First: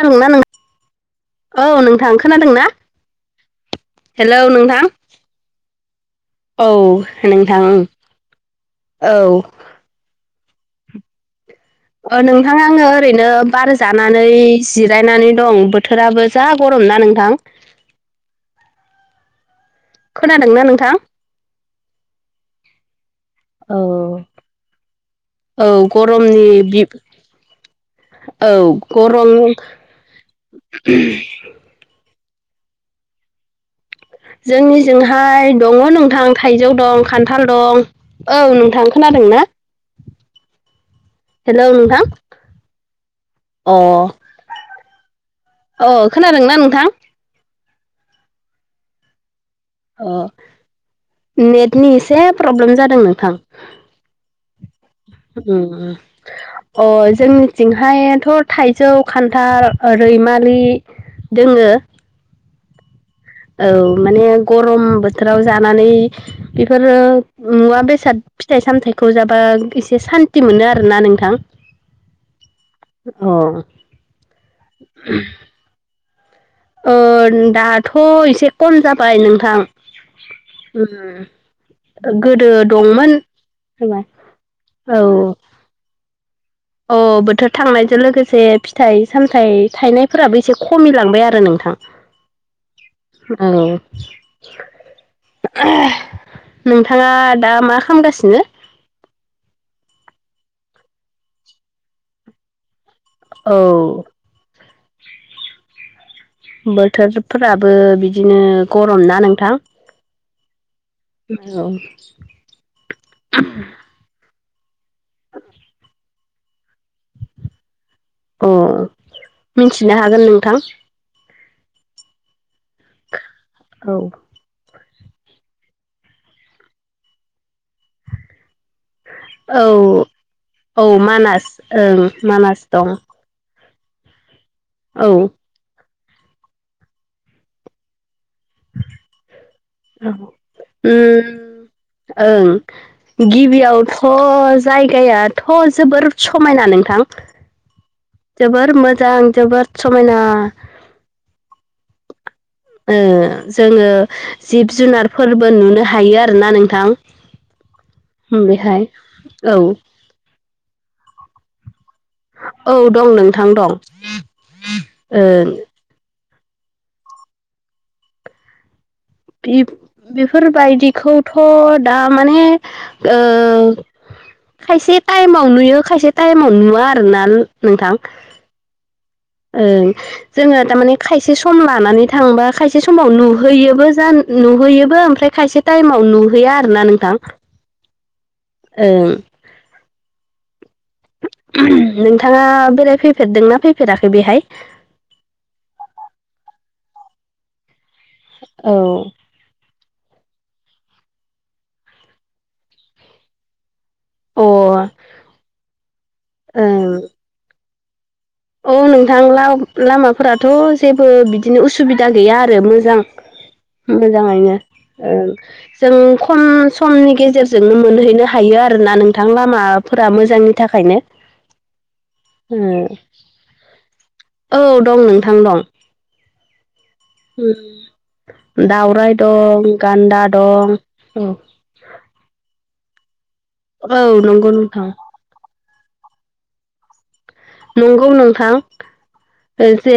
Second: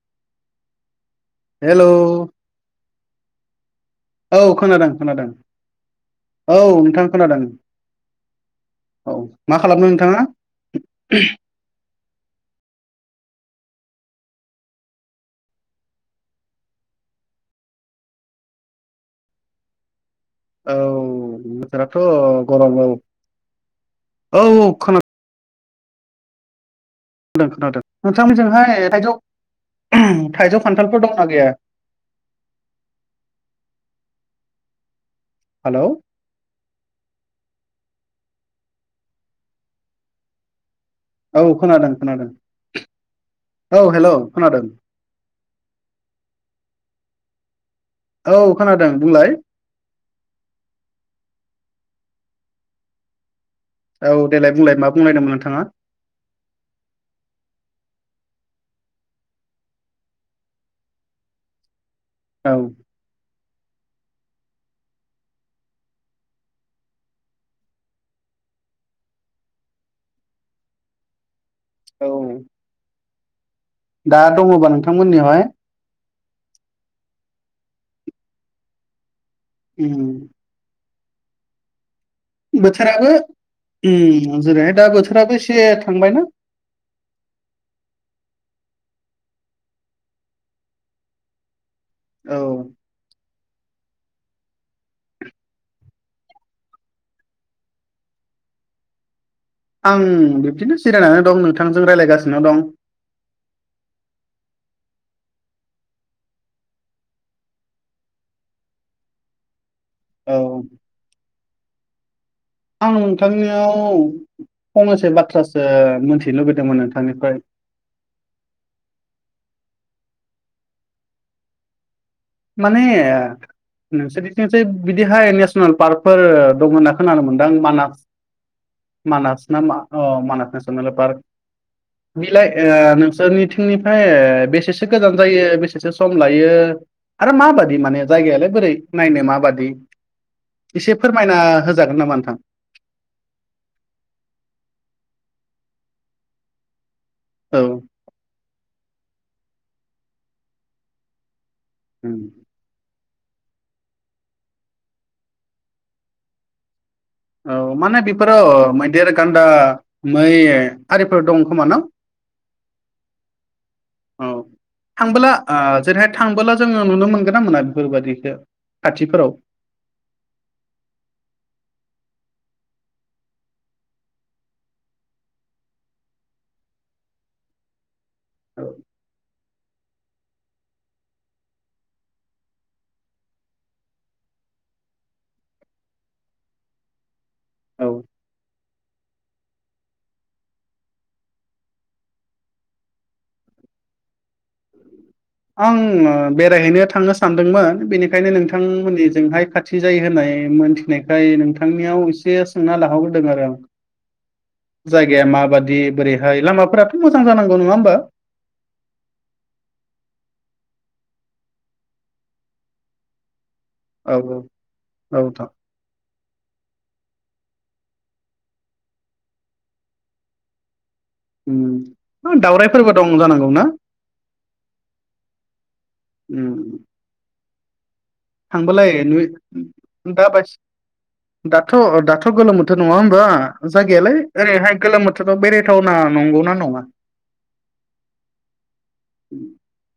खोनादोंना नों औ हेलौ नोंथां खोनादोंना? औ हेलौ नोंथां! खोनादों खोनादों औ नोंथां खोनादों नोंथां औ खालामनो नोंथाङा? ओ नोंथां आङो ओरैनो बार जानानै जिरायनानै दं बोथोराबो जा गरम ना नोंथां। खोनादोंना औ नोंथां बोथोराथ' गरम औ। औ औ खोना औ गरमनि बि [unintelligible] खोनादों औ नोंथांमोनजोंहाय थाइजौ गरम [unintelligible] थाइजौ खान्थालफोर दंना गैया? जोंनिजोंहाय दङ' हेलौ नोंथां। थाइजौ दं खान्थाल दं औ नोंथां खोनादों ना? औ हेलौ खोनादों नोंथां खोनादों अ औ हेल' खोनादों। अ खोनादोंना नोंथां? औ खोनादों बुंलाय। अ नेटनि एसे प्रब्लेम जादों नोंथां। औ देलाय बुंलाय मा बुंलायदोंमोन उम नोंथाङा। उम अ जोंनिथिंहायाथ' थाइजौ, खान्थाल, रैमालि दोङो औ औ माने गरम बोथोराव जानानै बेफोरो मुवा बेसाद फिथाइ सामथायाइखौ जाबा एसे सान्थि मोनो आरोना नोंथां। औ अ दा दङ'बा नोंथांमोननिहाय? दाथ' एसे खम जाबाय नोंथां। उम। [unintelligible] गोदो बोथोराबो दंमोन हबा औ [unintelligible] थांबाय ना अ बोथोर थांनायजों लोगोसे फिथाइ सामथायाइ थायनायफोराबो एसे खमिलांबाय आरो नोंथां। औ। औ। [unintelligible] नोंथाङा दा मा खामगासिनो? आं बिबदिनो जिरायनानै दं नोंथांजों रायज्लायगासिनो दं। औ। बोथोरफ्राबो बिदिनो गरम ना नोंथां। औ [unintelligible] आं नोंथांनियाव फंनैसो बाथ्रासो मिथिनो लुबैदोंमोन नोंथांनिफ्राय। अ मिन्थिनो हागोन नोंथां। माने ओ [unintelligible] औ [unintelligible] बिदिहाय नेसनेल पार्कफोर दं होनना खोनानो [unintelligible] मानास मानास ना मा औ मानास औ नेसनेल पार्क मानास ओं बिलाय मानास दं ओ [unintelligible] [unintelligible] बेसेसो औ गोजान जायो बेसेसो सम लायो आरो माबादि माने जायगायालाय बोरै नायनो माबादि? उम एसे फोरमायना होजागोन नामा नोंथां? [unintelligible] गिबियावथ' जायगायाथ' जोबोर समायना नोंथां। औ। जोबोर मोजां जोबोर समायना। [unintelligible] ओ जोङो जिब जुनारफोरबो नुनो हायो आरोना नोंथां। औ माने बेफोरो बेहाय मैदेर गान्दा औ मै आरिफोर दं खोमा न'? औ दं नोंथां दं औ थांबोला ओं ओ जेरैहाय थांबोला जोङो नुनो मोनगोन ना मोना बेफोरबायादिखौ खाथिफोराव? बेफोरबायदिखौथ' द माने ओ खायसे टाइमाव नुयो खायसे टाइमावा नुवा आरोना नोंथां। ओं जोङो थारमाने खायसे सम लानानै थांबा खायसे समाव नुहैयोबो जा नुहैयोबो ओमफ्राय खायसे टाइमाव नुहैया आरो ना नोंथां। औ ओं नोंथाङा बेलायफै फेरदोंना फैफेराखै बेहाय आं ओ बेरायहैनो थांनो सानदोंमोन बेनिखायनो औ नोंथांमोननिजोंहाय खाथ थि जायो होननाय मोनथिनायखाय नोंथांनियाव एसे सोंना लाहरगोरदों आरो आं। अ ओं जायगाया माबादि बोरैहाय लामाफोराथ' मोजां जानांगौ नङा होमबा? औ नोंथां लाव लामाफोराथ' जेबो बिदिनो उसुबिदा गैया आरो मोजां। औ औ मोजाङैनो ओं जों खम समनि गेजेरजोंनो मोनहैनो हायो आरोना नोंथां। लामाफोरा मोजांनि थाखायनो उम ओ दावरायफोरबो दं जानांगौ ना? औ दं नोंथां दं। उम उम दावराय दं गान्दा दं। औ थ' दाथ' गोलोम बोथोर नङा होमबा औ जागायालाय नंगौ ओरैहाय नोंथां गोलोम बोथ थोराव बेराथावना नंगौना नङा? नंगौ नोंथां। ओ जे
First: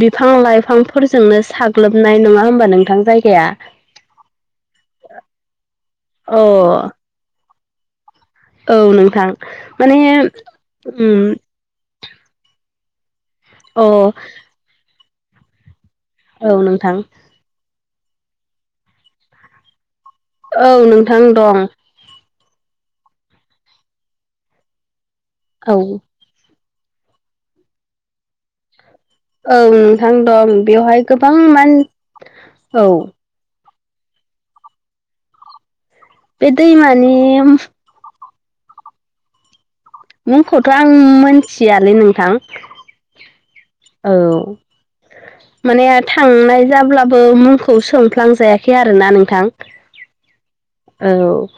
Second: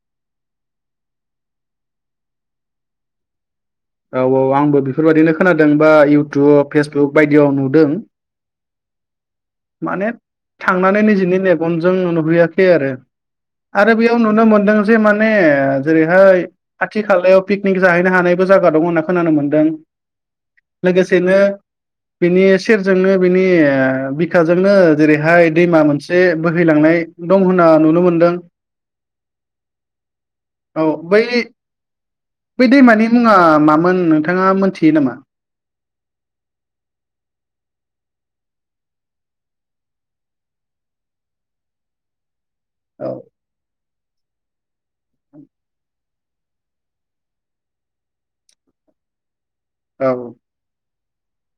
बिफां लाइफांफोरजोंनो साग्लोबनाय नङा होमबा नोंथां जायगाया? औ औ आंबो बेफोरबायदिनो खोनादों बा अ इउटुब फेसबुक बायदियाव नुदों। औ नोंथां माने उम बनजों नु-नुबैयाखै आरो अ आरो बेयाव नुनो मोनदों जे माने ओ जेरैहाय औ नोंथां खाथि खालायाव पिकनिक जाहैनो हानायबो जागा दं होनना खोनानो मोनदों। औ नोंथां लोगोसेनो दं बिनि सेरजोंनो बिनि ओ बि खाजोंनो जेरैहाय औ दैमा मोनसे बोहैलांनाय दं होनना नुनो मोनदों। औ नोंथां दं औ बेवहाय गोबां बै मान बै औ दैमानि मुङा मामोन नोंथाङा मोनथियो नामा? बे दैमानि मुंखौथ' आं मोनथियालै नोंथां। औ औ माने आथ थांनाय जाब्लाबो मुंखौ सोंफ्लांजायाखै आरोना नोंथां। औ औ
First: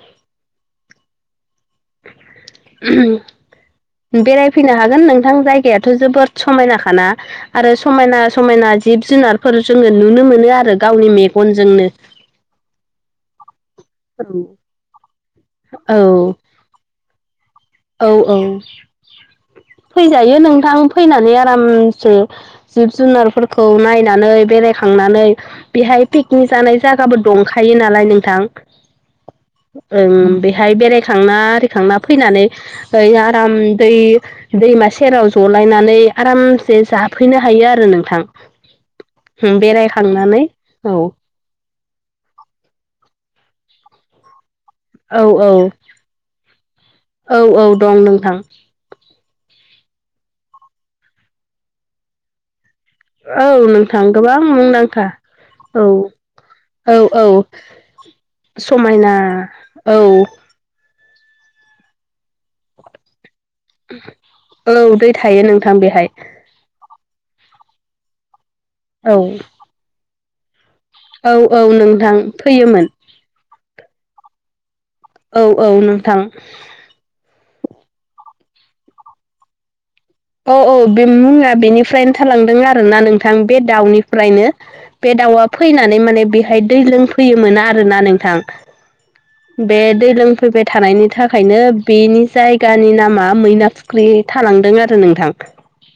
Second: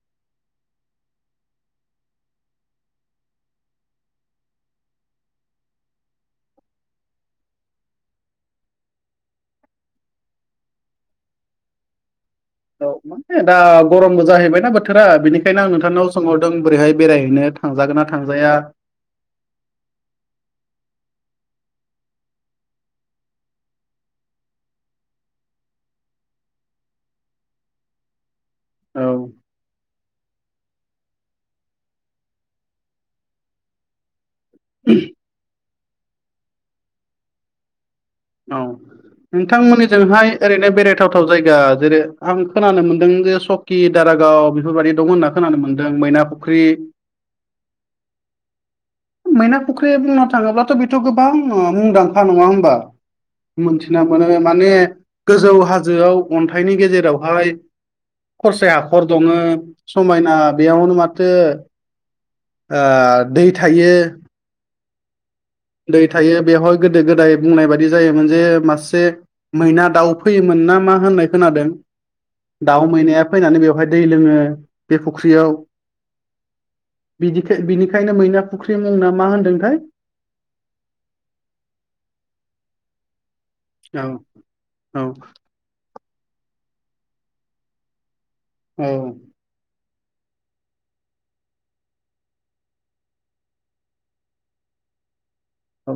बेरायफैनो हागोन नोंथां जायगायाथ' जोबोद समायना खाना। आरो समायना समायना जिब जुनारफोर जोङो नुनो मोनो आरो गावनि मेगनजोंनो। औ माने दा गरमबो जाहैबायना बोथोरा बेनिखायनो आं औ नोंथांनाव सोंहरदों बोरैहाय बेरायहैनो। थांजागोन ना औ औ थांजाया फैजायो नोंथां फैनानै आरामसे जिब जुनारफोरखौ नायनानै बेरायखांनानै बेहाय पिकनिक जानाय जागाबो दंखायो नालाय नोंथां। औ ओं बेहाय बेरायखांना आरिखांना फैनानै ओय आराम दै दैमा सेराव ज' लायनानै आरामसे जाफैनो हायो आरो नोंथां। औ नोंथांमोननिजोंहाय बेरायखांनानै ओरैनो औ बेरायथावथाव जायगा जेरै आं खोनानो मोन्दों जे सकि, दारागाव बेफोरबायदि दं औ होनना औ खोनानो मोनदों। मैना फुख्रि औ औ दं नोंथां ओ मैना फुख्रि बुंनो थाङोब्लाथ' बेथ' गोबां ओ मुंदांखा नङा होमबा? औ मोनथिना नोंथां मोनो गोबां माने मुंदांखा गोजौ औ हाजोआव अन्थाइनि औ गेजेरावहाय औ खरसे हाखर समायना दङो औ समायना बेयावनो माथो आ दै थायो। औ दै थायो नों दै थायो बेवहाय गोदो गोदाय बुंनाय बायदि जायोमोन जे मासे औ मैना दाउ फैयोमोन ना मा होननाय औ औ खोनादों नोंथां फैयोमोन दाउ मैनाया फैनानै बेवहाय दै लोङो बे औ फुख्रियाव। औ नोंथां बिदिखे बिनिखायनो मैना फुख्रि मुंना मा होनदोंथाय? औ-औ बे मुङा बेनिफ्रायनो थालांदों आरोना नों थां बे औ दाउनिफ्रायनो औ बे दाउआ फैनानै माने बेहाय दै लोंफैयोमोन आरोना नोंथां। औ बे दै लोंफैबाय थानायनि थाखायनो बेनि जायगानि नामा मैना फ'ख्रि थालांदों आरो नोंथां। औ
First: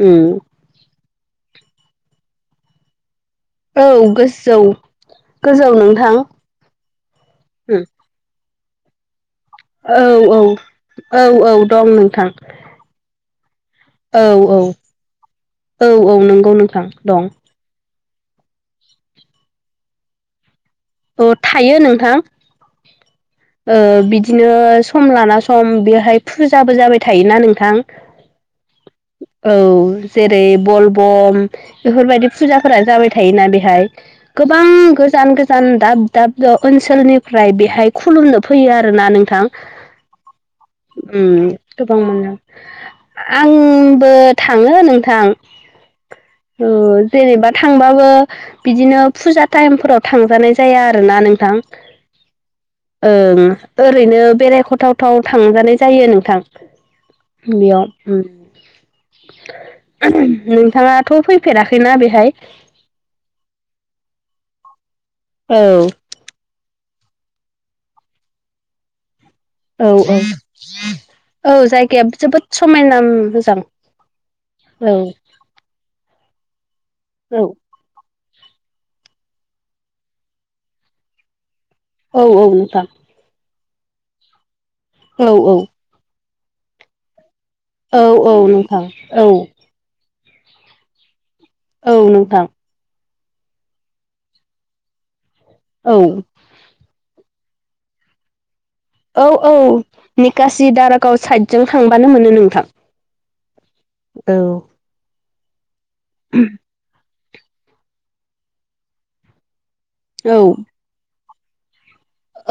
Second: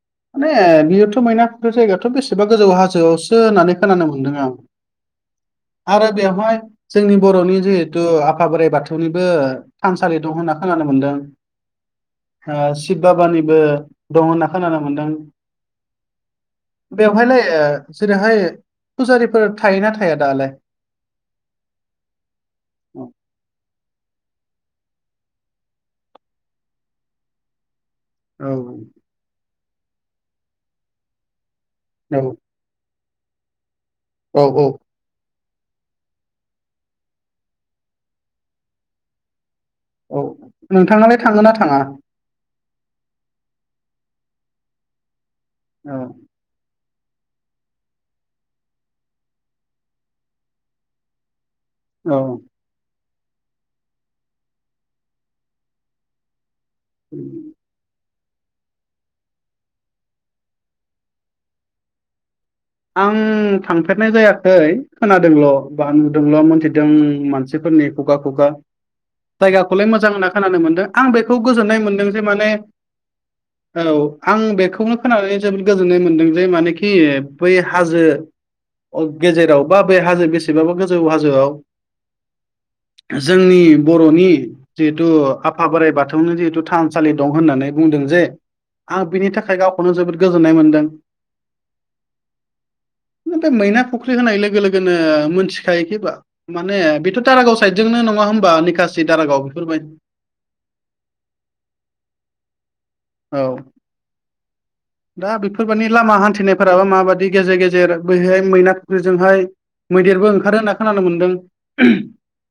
उम बियोथ' मैना खु जायगायाथ' बेसेबा गोजौ हाजोआव सो होननानै औ खोनानो मोनदों आं गोजौ गोजौ आरो नोंथां बेवहाय जोंनि बर'नि जिहेतु आफा बोराइ बाथौ निबो औ थानसालि दं औ होनना खोनानो मोनदों औ औ दं नोंथां ओ शिब बाबानिबो। दं औ होनना औ खोनानो मोनदों औ औ नंगौ नोंथां दं बेवहायलाय जेरैहाय फुजारिफोर थायोना थाया दालाय? अ थायो नोंथां। औ ओ बिदिनो सम लाना सम बेहाय फुजाबो जाबाय थायोना नोंथां। औ औ जेरै बलबम औ बेफोरबायदि फुजाफोरा जाबाय थायोना बेहाय। औ औ गोबां गोजान-गोजान दाब-दाब द ओनसोलनिफ्राय बेहाय। खुलुमनो फैयो आरोना नोंथां औ नोंथाङालाय उम थाङोना थाङा गोबां मोनो। आंबो थाङो नोंथां। औ औ जेनेबा थांबाबो बिदिनो फुजा टाइमफोराव थांजानाय जाया आरोना नोंथां। औ ओं ओरैनो बेरायखथावथाव थांजानाय जायो नोंथां। बियाव। नोंथाङाथ' फैफेराखैना बेहाय? आं थांफेरनाय जायाखै खोनादोंल' औ ब जोंल' मोनथिदों मानसिफोरनि खुगा-खुगा जायगाखौलाय औ मोजां औ होनना खोनानो मोनदों आं बेखौ औ गोजोननाय जायगाया मोनदों। जे जोबोद माने समायना मोजां औ आं औ बेखौनो खोनानानै जोबोद गोजोननाय मोनदों। जे मानेखि औ बै हाजो गेजेराव बा बे हाजो बेसेबाबा गोजौ हाजोआव औ-औ नोंथां। जोंनि बर'नि जिहेथु औ औ आफा बोराइ बाथौनि जिहेथु थानसालि दं होननानै औ बुंदों जे औ नोंथां आं औ बिनि थाखाय गावखौनो जोबोद गोजोननाय मोनदों। औ नोंथां। बे मैना फुख्रि होनाय लोगो-लोगो नो औ मोनथिखायोखैबा माने बेथ' दारागाव साइदजोंनो नङा होमबा निकास? औ-औ निकासि दारागाव साइदजों थांबानो मोनो नोंथां। औ औ दा बेफोरबायदि लामा हान्थिनायफोराबो माबादि गेजेर गेजेर बैहाय मैना थुख्रिजोंहाय मैदेरबो औ ओंखारो होनना खोनानो मोन्दों?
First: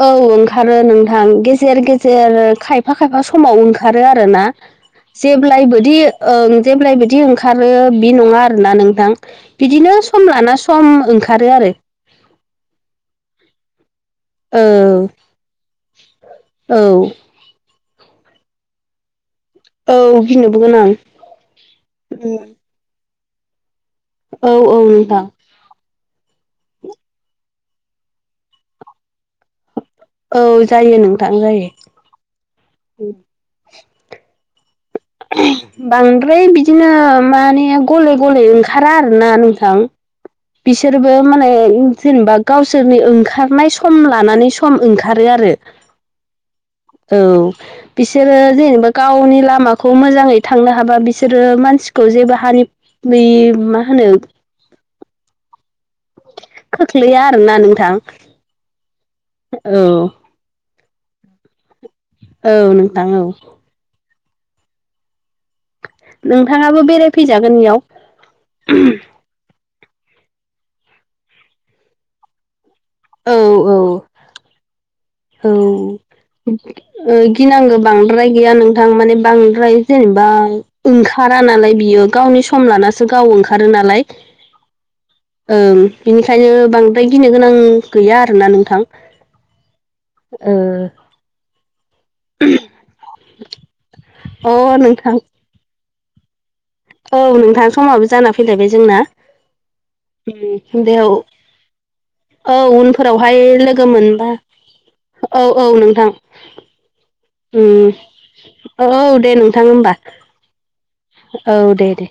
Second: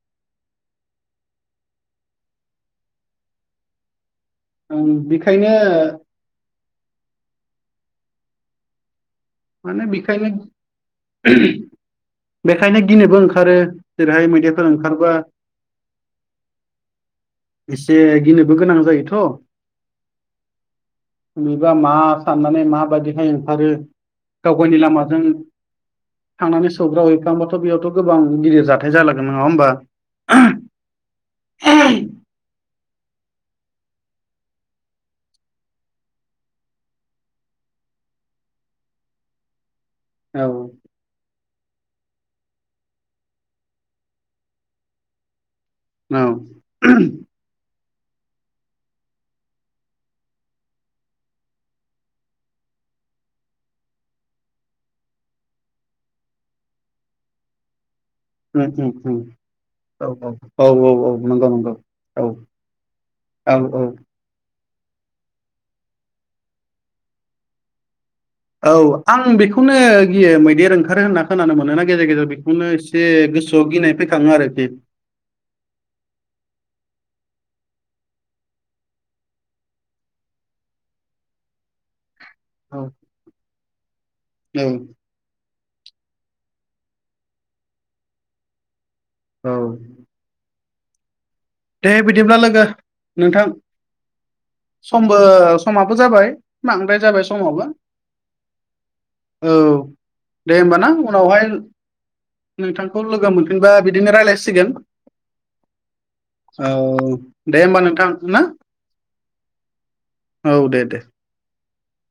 औ ओंखारो नोंथां गेजेर-गेजेर खायफा-खायफा समाव ओंखारो आरो ना। ओं बेखायनो जेब्लायबोदि ओं जेब्लायबोदि ओंखारो बि नङा आरोना नोंथां। माने बिदिनो सम लाना बेखायनो सम ओंखारो आरो। बेखायनो गिनोबो ओंखारो जेरैहाय मैदाइफोर ओंखारबा औ औ एसे गिनोबो गोनां जायोथ' औ गिनोबो गोनां बिबा मा साननानै माबायदिहाय ओंखारो औ गाव गावनि औ लामाजों नोंथां थांनानै सौग्राव हैैफ्लांबाथ' बेयावथ' गोबां गिदिर जाथाय जालागोन नङा होमबा औ जायो नोंथां जायो बांद्राय बिदिनो माने गले गले ओंखारा आरोना नोंथां औ बिसोरबो माने जेनेबा गावसोरनि ओंखारनाय सम लानानै सम ओंखारो आरो औ बिसोरो जेनेबा गावनि लामाखौ खौ मोजाङै थांनो हाबा बिसोरो मानसिखौ जेबो हानि मा होनो खोख्लैया आरोना नोंथां औ औ औ औ नंगौ नंगौ औ आङो औ औ नोंथाङाबो बेरायफैजागोन बेयाव औ आं बेखौनो गियो मैदेर ओंखारो होनना खोनानो मोन ना गेजेर गेजेर बेखौनो औ औ [unintelligible] औ गिनांगौ बांद्राय गैया नोंथां माने बांद्राय जेनेबा ओं खारा नालाय बियो गावनि सम औ लानासो गाव ओंखारो नालाय औ बिनिखायनो बांद्राय गिनो गोनां गैया आरोना नोंथां औ [inaudible] दे बिदिब्ला लोगो नोंथां ओ अ नोंथां समबो समाबो जाबाय बांद्राय जाबाय औ नोंथां समाबो जाना फैलायबाय जोंना औ दे होमबाना उनावहाय औ नोंथांखौ लोगो उनफोरावहाय मोनफिनबा लोगो बिदिनो मोनबा रायज्लायसिगोन औ औ नोंथां औ दे होमबा नोंथां ना औ दे नोंथां होमबा औ दे दे औ दे दे